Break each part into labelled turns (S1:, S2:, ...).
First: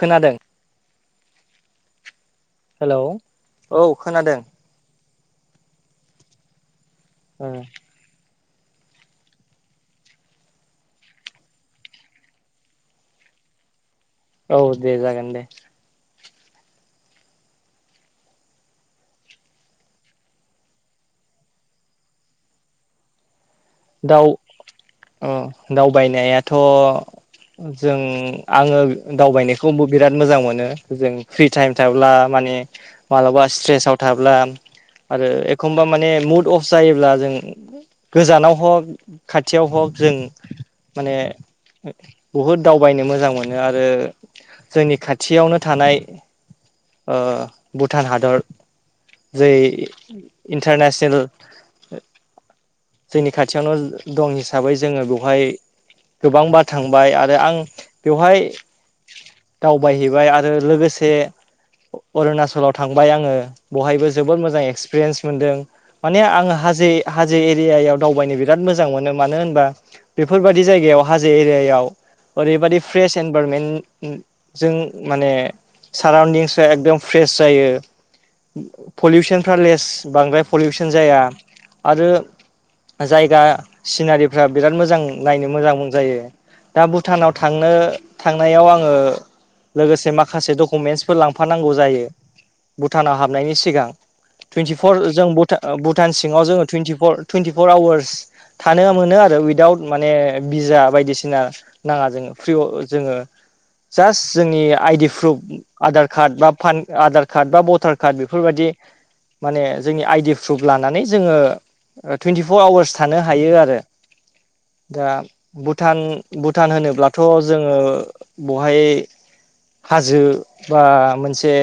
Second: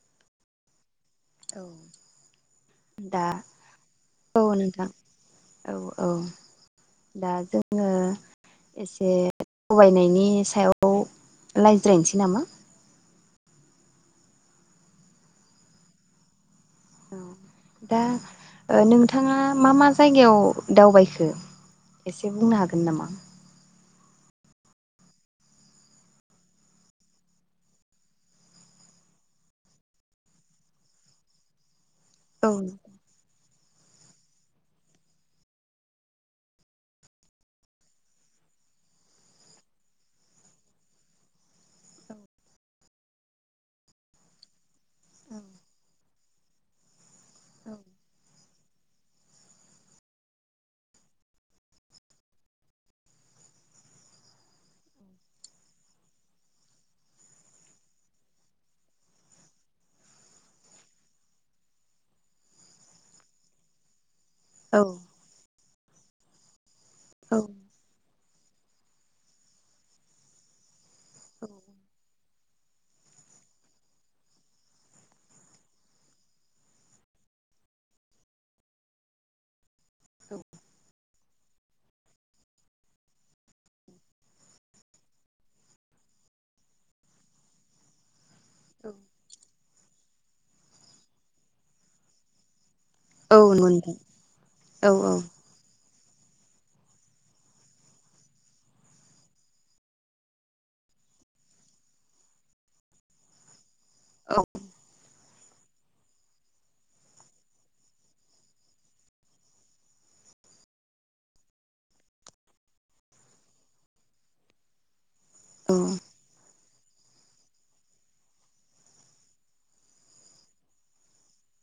S1: खोनादों?
S2: औ
S1: हेलौ
S2: दा
S1: औ खोनादों
S2: औ नोंथां औ औ दा जोङो एसे थगायनायनि सायाव लायज्रायसै नामा?
S1: औ दे जागोन दे
S2: औ दा ओ नोंथाङा मा मा जायगायाव दावबायखो? एसे बुंनो हागोन नामा?
S1: दाउ ओ दावबायनायाथ' जों आङो दावबायनायखौबो बिराद मोजां मोनो जों फ्रि टाइम थाब्ला
S2: औ
S1: माने मालाबा स्ट्रेसाव थाब्ला आरो एखमबा माने मुद अफ जायोब्ला जों गोजानाव हक खाथियाव हक जों माने बहुद दावबायनो मोजां मोनो आरो जोंनि खाथियावनो थानाय ओ भुटान हादर जै इन्टारनेसनेल जोंनि खाथियावनो दं हिसाबै जोङो बेवहाय गोबांबार थांबाय आरो आं बेवहाय‌ दावबायहैबाय आरो लोगोसे अरुणाचलाव थांबाय आङो बहायबो जोबोद मोजां। [unintelligible]
S2: औ
S1: एक्सपिरिेन्स मोनदों माने आं हाजो
S2: औ
S1: हाजो एरियाआव दावबायनो बिराद मोजां मोनो मानो होनबा बेफोरबायदि जायगायाव हाजो एरियायाव ओरैबादि फ्रेश एनभाइरमेन्ट जों माने साराउन्डंस एकदम फ्रेस जायो पलिउसनफ्रा लेस बांद्राय पलिउसन जाया आरो जायगा सिनारिफ्रा बिराद मोजां नायनो मोजां जायो। दा भुटानाव थांनो थांनायाव आङो लोगोसे माखासे डकुमेन्टसफोर लांफानांगौ जायो। भुटानाव
S2: औ
S1: हाबनायनि
S2: नंगौ
S1: सिगां
S2: नोंथां औ
S1: टुइनटिफर
S2: औ
S1: जों भुटान ओ भुटान सिङाव जोङो टुइटिरफर टुइटि फर आवार्स थानो मोनो आरो उइदाउट माने बिजा बायदिसिना नाङा जोङो फ्रि जोङो जास्ट
S2: औ
S1: जोंनि आइडि प्रुफ आधार कार्ड बा फान आधार कार्ड बा भटार कार्ड बेफोर बादि माने जोंनि आइडि प्रुफ लानानै जोङो टुइन्टिफर आवार्स थानो हायो आरो दा
S2: औ
S1: भुटान‌ भुटान होनोब्लाथ' जोङो बहाय हाजो बा मोनसे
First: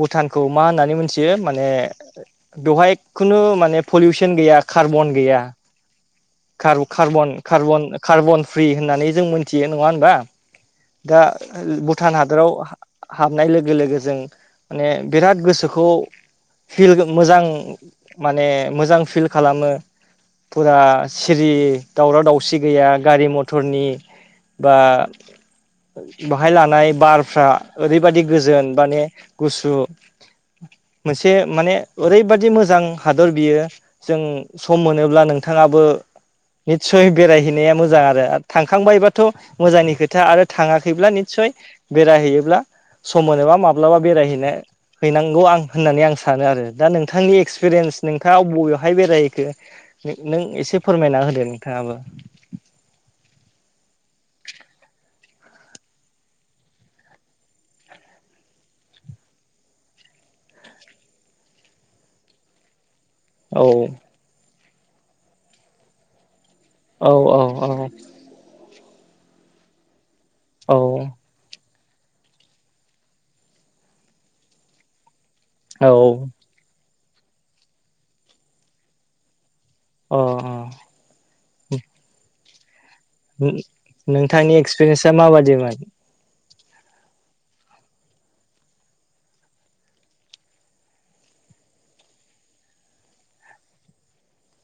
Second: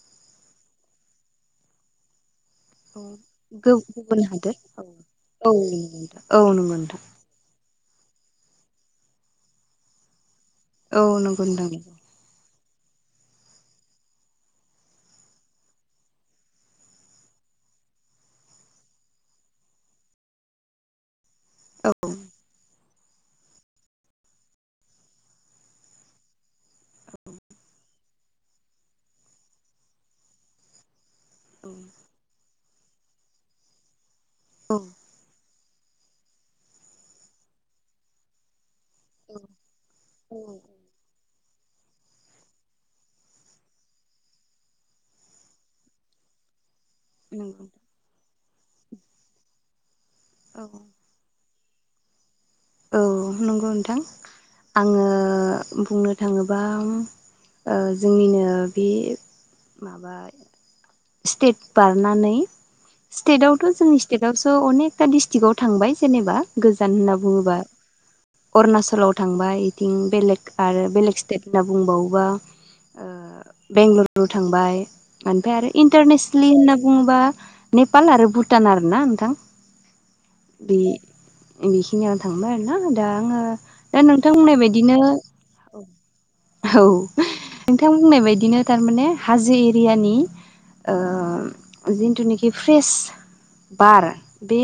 S1: भुटानखौ मा होननानै मोनथियो माने बेवहाय
S2: औ
S1: खुनु माने
S2: गुबुन
S1: पलिउसन
S2: हादोर
S1: गैया
S2: औ
S1: कार्बन गैया
S2: औ नंगौ
S1: कार
S2: नोंथां
S1: कार्बन कार्बन कार्बन फ्रि होननानै जों मोनथियो नङा होनबा
S2: औ
S1: दा
S2: नंगौ नोंथां
S1: भु भुटान हादोराव हाबनाय लोगो लोगो जों माने बिराद गोसोखौ फिल मोजां माने मोजां फिल खालामो फुरा सिरि
S2: औ नंगौ नोंथां औ
S1: दावराव दावसि गैया गारि मथरनि बा बाहाय लानाय बारफ्रा ओरैबायदि गोजोन माने गुसु मोनसे माने ओरैबादि मोजां हादर बियो जों
S2: औ
S1: सम मोनोब्ला नों थाङाबो निसय बेरायहैनाया मोजां आरो थांखांबायबा थ' मोजांनि खोथा
S2: औ
S1: आरो थाङाखैब्ला निसय बेरायहैयोब्ला सम मोनोबा माब्लाबा बेरायहैनो हैनांगौ आं होननानै आं सानो आरो दा नोंथांनि
S2: नंगौ
S1: एक्सपिरियेन्स नोंथाङा अबेयावहाय बेरायहैखो नों एसे
S2: औ
S1: फोरमायना होदो नोंथाङाबो।
S2: औ नंगौ नोंथां आङो बुंनो थाङोबा जोंनिनो बे माबा स्टेट बारनानै स्टेटावथ'
S1: औ
S2: जोंनि स्टेटआवसो अनेकथा दिडस्ट्रिक्कव थांबाय जेनेबा गोजान
S1: औ
S2: होना
S1: औ औ
S2: अरुणाचलाव थांबा बिथिं बेलेग आरो बेलेग
S1: औ
S2: स्टेट होनना बुंबावोबा ओ बेंगलरु थांबाय ओमफ्राय आरो
S1: औ
S2: इन्टारनेसनेलि होनना बुङोबा नेपाल आरो भुटान आर ना नोंथां।
S1: अ अ
S2: बे बेखिनियाव थांबाय आरो ना। दा आङो दा नोंथां
S1: नोंथांनि
S2: होननाय बायदिनो
S1: एक्सपिरियेन्सा माबादिमोन
S2: औ औ नोंथां बुंनाय बायदिनो थारमाने हाजो एरियानि ओ जिथुनाखि फ्रेस बार बे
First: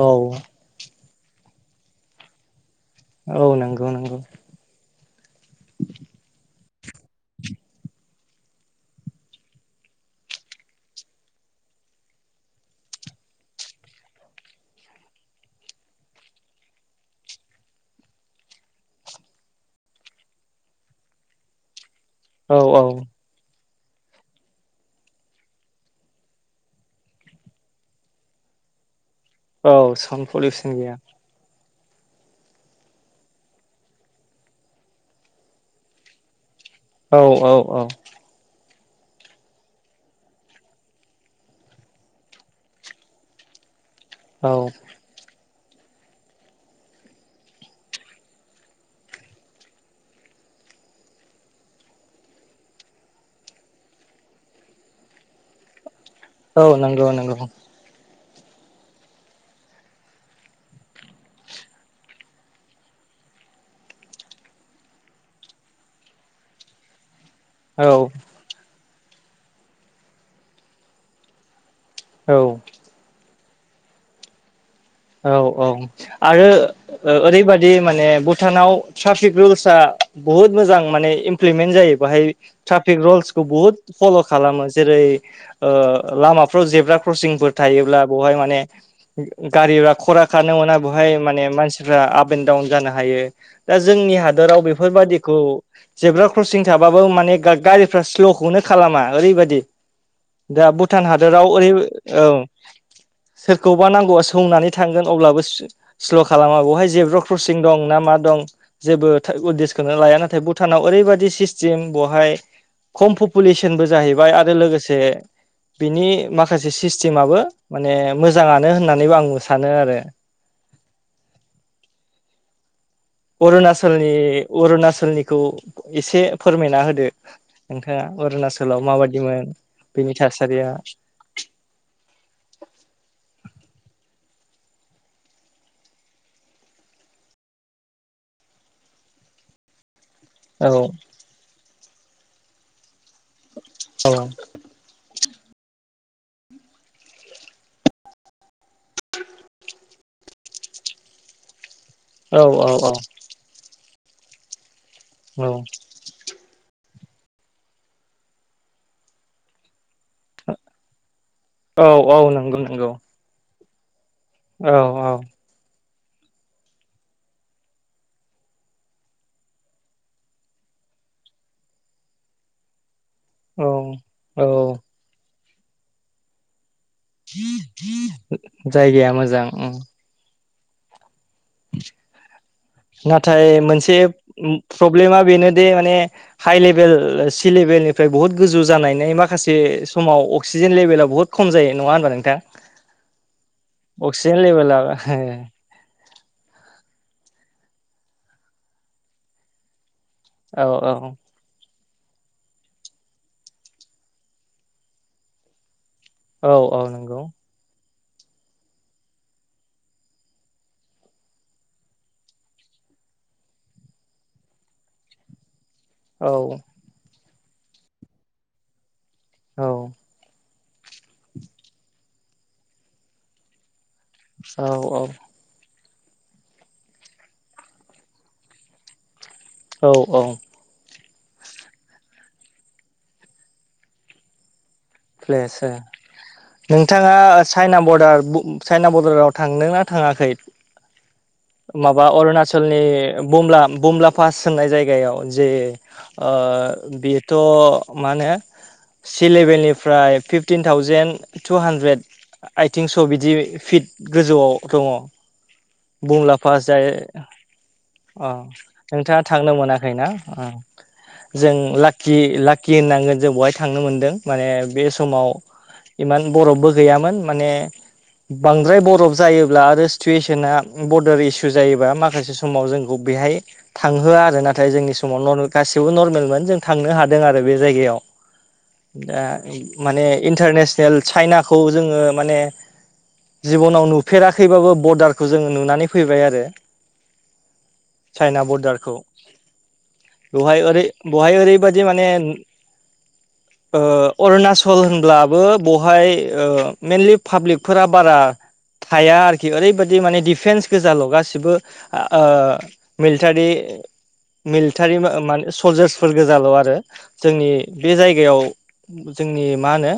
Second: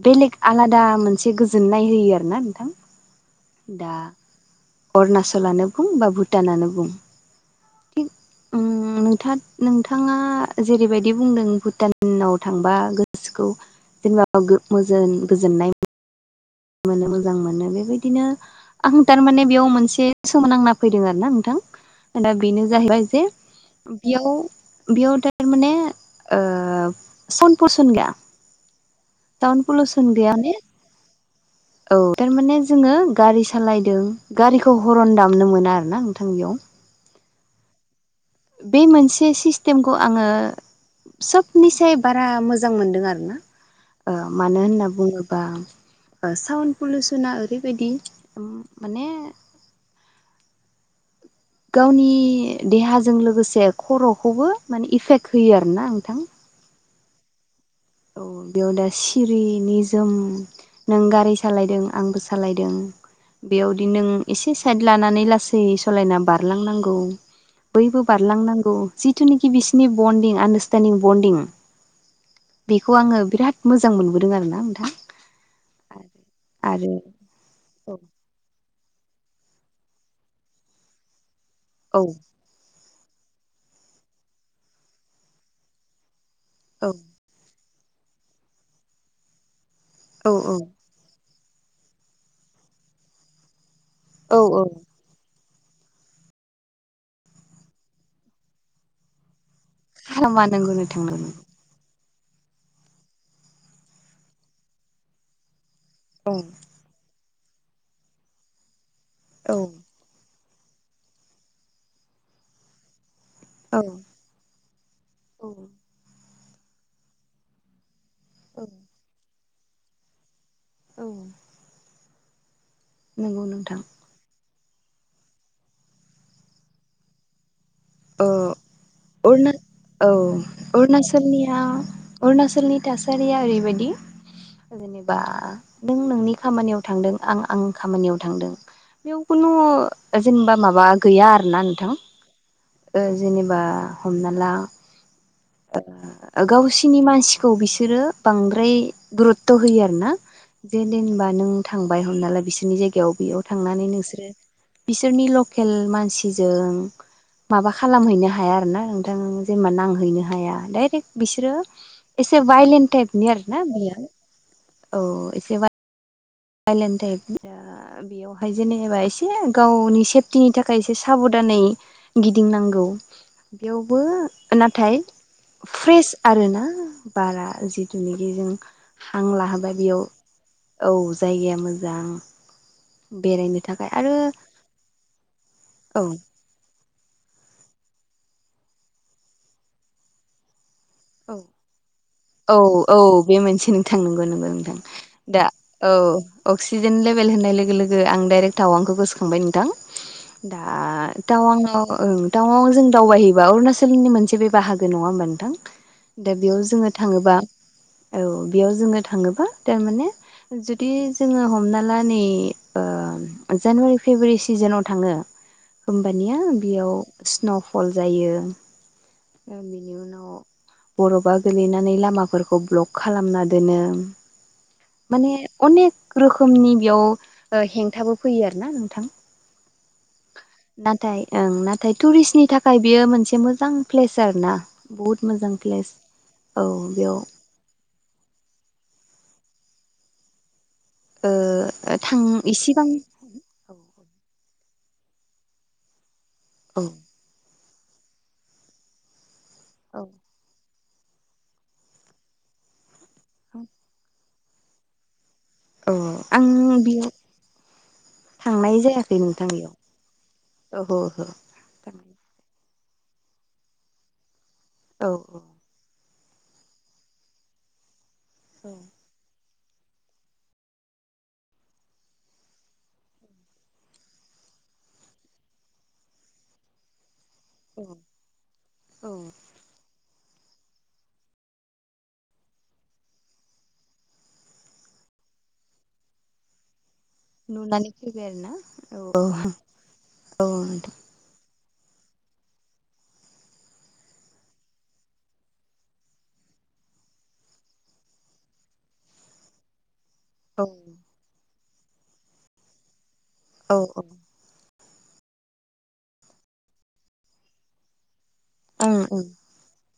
S1: औ
S2: बेलेग आलादा मोनसे गोजोननाय होयो आरो ना नोंथां।
S1: औ नंगौ
S2: दा
S1: नंगौ।
S2: अरुणाचलानो बुं बा भुटानानो बुं।
S1: [inaudible]
S2: नोंथ नोंथांआ जेरैबादि बुंदों भुटानाव थांबा गोसोखौ जेनोबा मोजोन गोजोननाय मोनो मोजां मोनो बिदिनो आं थारमाने बेयाव मोनसे सोमोनांना फैदों आरो ना नोंथां दा
S1: औ
S2: बेनो
S1: औ
S2: जाहैबाय जे बेयाव बेयाव थारमाने ओ सन परसनगा टाउन
S1: औ
S2: फलसन
S1: साउन्ड
S2: गैया ने
S1: पलिउसन गैया।
S2: औ थारमाने जोङो गारि सालायदों गारिखौ हरन दामनो मोना आरो ना नोंथां बेआव
S1: औ औ औ
S2: बे मोनसे सिस्टेमखौ आङो सबनिसाय बारा मोजां मोनदों आरो ना ओ
S1: औ
S2: मानो होनना बुङोबा ओ साउन्ड पलिउसना ओरैबादिओम माने गावनि देहाजों लोगोसे खर'खौबो माने इफेक्ट होयो आरोना नोंथां
S1: औ नोंगौ नोंगौ
S2: औ बेआव दा सिरि निजोम नों गारि सालायदों आंबो सालायदों बेआवदि नों एसे साइट लानानै लासै सालायना बारलांनांगौ
S1: औ
S2: बैबो बारलांनांगौ जिथुनिखि बिसिनि बन्दिं आन्दारस्टेनदिं बन्दिं
S1: औ
S2: बेखौ आङो बिराद मोजां मोनबोदों आरो ना नोंथां
S1: औ औ आरो ओ ओरैबादि दि
S2: औ
S1: माने भुटानाव ट्रापिक रुलसआ बुहुद मोजां माने इमप्लिमेन्ट जायो
S2: औ
S1: बाहाय ट्राफिक रुल्सखौ बुहुद फल' खालामो जेरै ओ लामाफ्राव
S2: औ
S1: जेब्रा क्रसिंफोर थायोब्ला ब'हाय माने उम गारिफ्रा खरा
S2: औ
S1: खारनो
S2: औ
S1: मोना बवहाय माने मानसिफ्रा आप एन्ड डाउन जानो हायो दा जोंनि
S2: औ
S1: हादराव
S2: औ
S1: बेफोरबादिखौ जेब्रा क्रसिं थाबाबो माने गा गारिफ्रा स्ल'खौनो खालामा ओरैबादि
S2: हामा
S1: दा
S2: नंगौ नोंथां
S1: भुटान
S2: नंगौ
S1: हादराव ओरै औ सोरखौबा नांगौबा सौनानै थांगोन अब्लाबो सो स्ल'
S2: औ
S1: खालामा बहाय जेब्रा क्रसिं दं ना मा दं जेबो
S2: औ
S1: उदिसखौनो लाया नाथाय भुटानाव ओरैबादि सिस्टेम बहाय खम
S2: औ
S1: प'पुलेसनबो जाहैबाय आरो लोगोसे
S2: औ
S1: बिनि माखासे सिस्टेमाबो माने मोजांआनो होननानैबो आं सानो आरो
S2: औ नंगौ नोंथां
S1: अरुणाचोलनि अरुणाचोलनिखौ एसे फोरमायना होदो नोंथांआ
S2: औ
S1: अरुणाचोलाव माबादिमोन बेनि थासारिआ
S2: अरुणाचोलनि थासारिआ ओरैबादि जेनोबा नों नोंनि खामानिआव थांदों आं आं खामानिआव थांदों बेयाव खुनु ओ जेनोबा
S1: औ
S2: माबा गैया आरोना नोंथां ओ जेनोबा
S1: औ
S2: हमना ला ओ गावसिनि मासिखौ बिसोरो बांद्राय गुरुत्थ' होयो आरोना जेदिन बा नों थांबाय हमना
S1: औ
S2: ला बिसोरनि जायगायाव बेयाव थांनानै नोंसोर बिसोरनि
S1: औ
S2: लकेल मानसि जों माबा खालामहैनो हाया आरो ना नोंथां जेनेबा नांहैनो हाया डाइरेक्ट बिसोरो
S1: औ
S2: [unintelligible]
S1: औ
S2: एसे
S1: नंगौ
S2: भायलेन
S1: नंगौ
S2: थाइभनि आरो ना बेओ औ एसे बायलेन्द टाइभनि जा बेयावहाय जेनेबा एसे गावनि सेफटिनि थाखाय एसे साबधानै गिदिंनांगौ।
S1: औ
S2: बेयावबो
S1: औ
S2: नाथाय फ्रेस आरो ना‌ बारा जिथुनिखि जों
S1: जायगाया
S2: हां
S1: मोजां उम
S2: लाहोबाय बेयाव औ जायगाया। मोजां
S1: नाथाय
S2: बेरायनो थाखाय
S1: मोनसे
S2: आरो
S1: उम प्रब्लेमा बेनोदे माने
S2: औ
S1: हाइ लेभेल सि लेभेलनिफ्राय बुहुत गोजौ जानानै माखासे समाव अक्सिजेन लेभेलाव
S2: औ औ औ बे मोनसे नोंथां नंगौ
S1: अक्सिजेन
S2: नंगौ नोंथां
S1: लेभेला
S2: दा औ अक्सिजेन लेभेल होननाय लोगो लोगो आं डाइरेक्ट टावांखौ गोसोखांबाय नोंथां दा
S1: औ औ
S2: [unintelligible] टाउनाव टाउनाव जों दावबायहैबा अरुणाचलनि मोनसे बे बाहागो नङा होमबा नोंथां। दा
S1: औ
S2: बेयाव
S1: औ
S2: जोङो
S1: नंगौ
S2: थाङोबा औ बेयाव जोङो थाङोबा थारमाने जुदि जोङो हमना ला नै ओ जानुवारि फेब्रुवारि सिजोनाव थाङो‌
S1: [inaudible]
S2: हम्बानिया बेयाव स्न' फल जायो ओ
S1: औ
S2: बेनि उनाव बर'फआ गोलैनानै लामाफोरखौ ब्लक खालामना दोनो।
S1: औ औ
S2: माने अनेक रोखोमनि बेयाव हेंथाबो फैयो आरो ना नोंथां।
S1: औ औ
S2: नाथाय ओं नाथाय टुरिस्टनि थाखाय बेयो मोनसे मोजां प्लेस आरो ना। बहुद मोजां प्लेस औ
S1: नोंथाङा
S2: बेयाव
S1: चाइना बरडार चाइना बरडाराव थांदों ना थाङाखै?
S2: ओ
S1: माबा
S2: थां
S1: अरुणाचलनि
S2: इसिबां
S1: बमला बमला पास होननाय जायगायाव जे ओ
S2: औ
S1: बि थ' मा होनो सि
S2: औ
S1: लेभेलनिफ्राय फिफटिन थावजेेन टु हान्ड्रेद आथिं स' बिदि फिट गोजौआव दङ
S2: औ
S1: बुं
S2: आं
S1: लाफा जाय
S2: बेयाव
S1: अ
S2: थांनाय जायाखै
S1: नोंथाङा
S2: नोंथां
S1: थांनो
S2: बेयाव
S1: मोनाखैना ओ
S2: ओहो ओहो
S1: जों ला खि लाकि होननांगोन जों बेहाय थांनो मोनदों माने बे
S2: औ
S1: समाव इमान बरफबो गैयामोन माने बांद्राय बरफ जायोब्ला आरो सिटुवेसना बरडार इसु जायोबा माखासे समाव जोंखौ बेहाय थांहोआ आरो नाथाय जोंनि समाव गासिबो नर्मेलमोन जों थांनो हादों आरो बे
S2: औ
S1: जायगायाव
S2: औ
S1: दा माने इन्टारनेसनेल चाइनाखौ जोङो माने जिबनाव नुफेराखैबाबो बरडारखौ जोङो नुनानै फैबाय आरो
S2: नुनानै फैबाय
S1: चाइना
S2: आरोना
S1: बरडारखौ
S2: औ औ औ
S1: बेवहाय ओरै
S2: नोंथां
S1: बेहाय ओरैबादि माने ओ अरुणाचल होनब्लाबो बेवहाय ओ मइेनलि पाब्लिकफोरा बारा थाया आरोखि ओरैबायदि माने दि दिफेन्स गोजाल' गासिबो ओ मिलिटारि
S2: औ
S1: मिलिटारि माने सलजार्सफोर गोजाल' आरो जोंनि बे जायगायाव
S2: ओं ओं
S1: जोंनि मा होनो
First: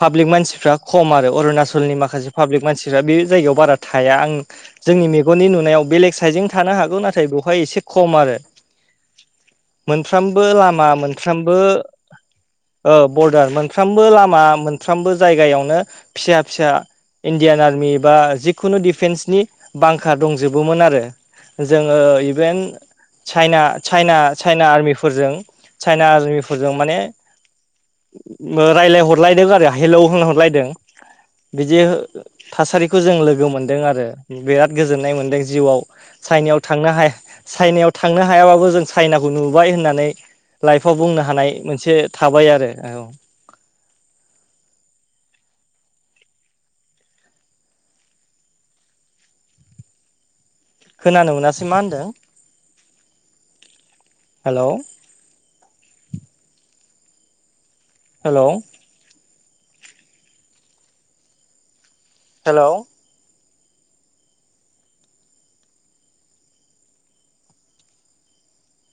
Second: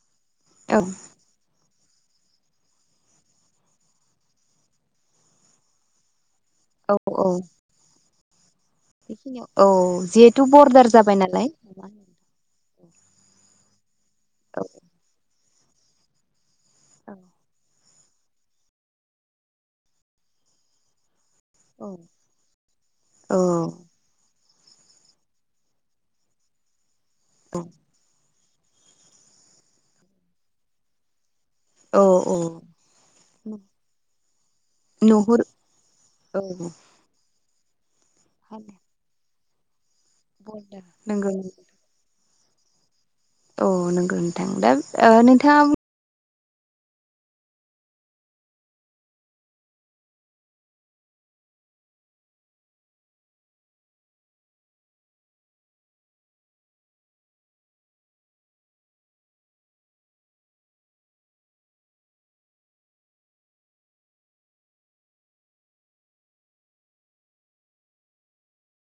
S1: पाब्लिक मानसिफ्रा
S2: औ
S1: खम आरो आरो अरुणाचलनि माखासे पाब्लिक मानसिफ्रा बे जायगायाव बारा थाया आं जोंनि मेगननि नुनायाव बेलेग साइजजों थानो
S2: औ
S1: हागौ नाथाय
S2: औ
S1: बेवहाय एसे खम आरो
S2: बेखिनियाव औ जिहेथु
S1: मोनफ्रोमबो
S2: बरदार
S1: लामा
S2: जाबाय नालाय
S1: मोनफ्रामबो औ बरडार मोनफ्रामबो लामा
S2: औ
S1: मोनफ्रामबो जायगायावनो फिसा फिसा इण्डियान आर्मि बा खुनु दिडिफेन्सनि बांखा दंजोबोमोन आरो
S2: औ
S1: जोङो इभेन
S2: औ
S1: चाइना चाइना चाइना आर्मिफोरजों चाइना आर्मिफोरजों माने
S2: [unintelligible]
S1: ओ रायलायहरलायदों आरो हेलोव होनहरलायदों बिदि
S2: औ औ
S1: थासारिखौ जों लोगो मोनदों आरो बिराद गोजोननाय
S2: नुहुर
S1: मोनदों जिउआव
S2: औ
S1: चाइनायाव थांनो हाया। चाइनायाव थांनो हायाबाबो जों चाइनाखौ नुबाय होननानै लाइफआव बुंनो
S2: नंगौ
S1: हानाय मोनसे थाबाय आरो औ।
S2: औ नोंगौ नोंथां दा ओ नोंथाङा।
S1: खोनानो मोनासै मा होनदों हेलोव हेलोव हेलोव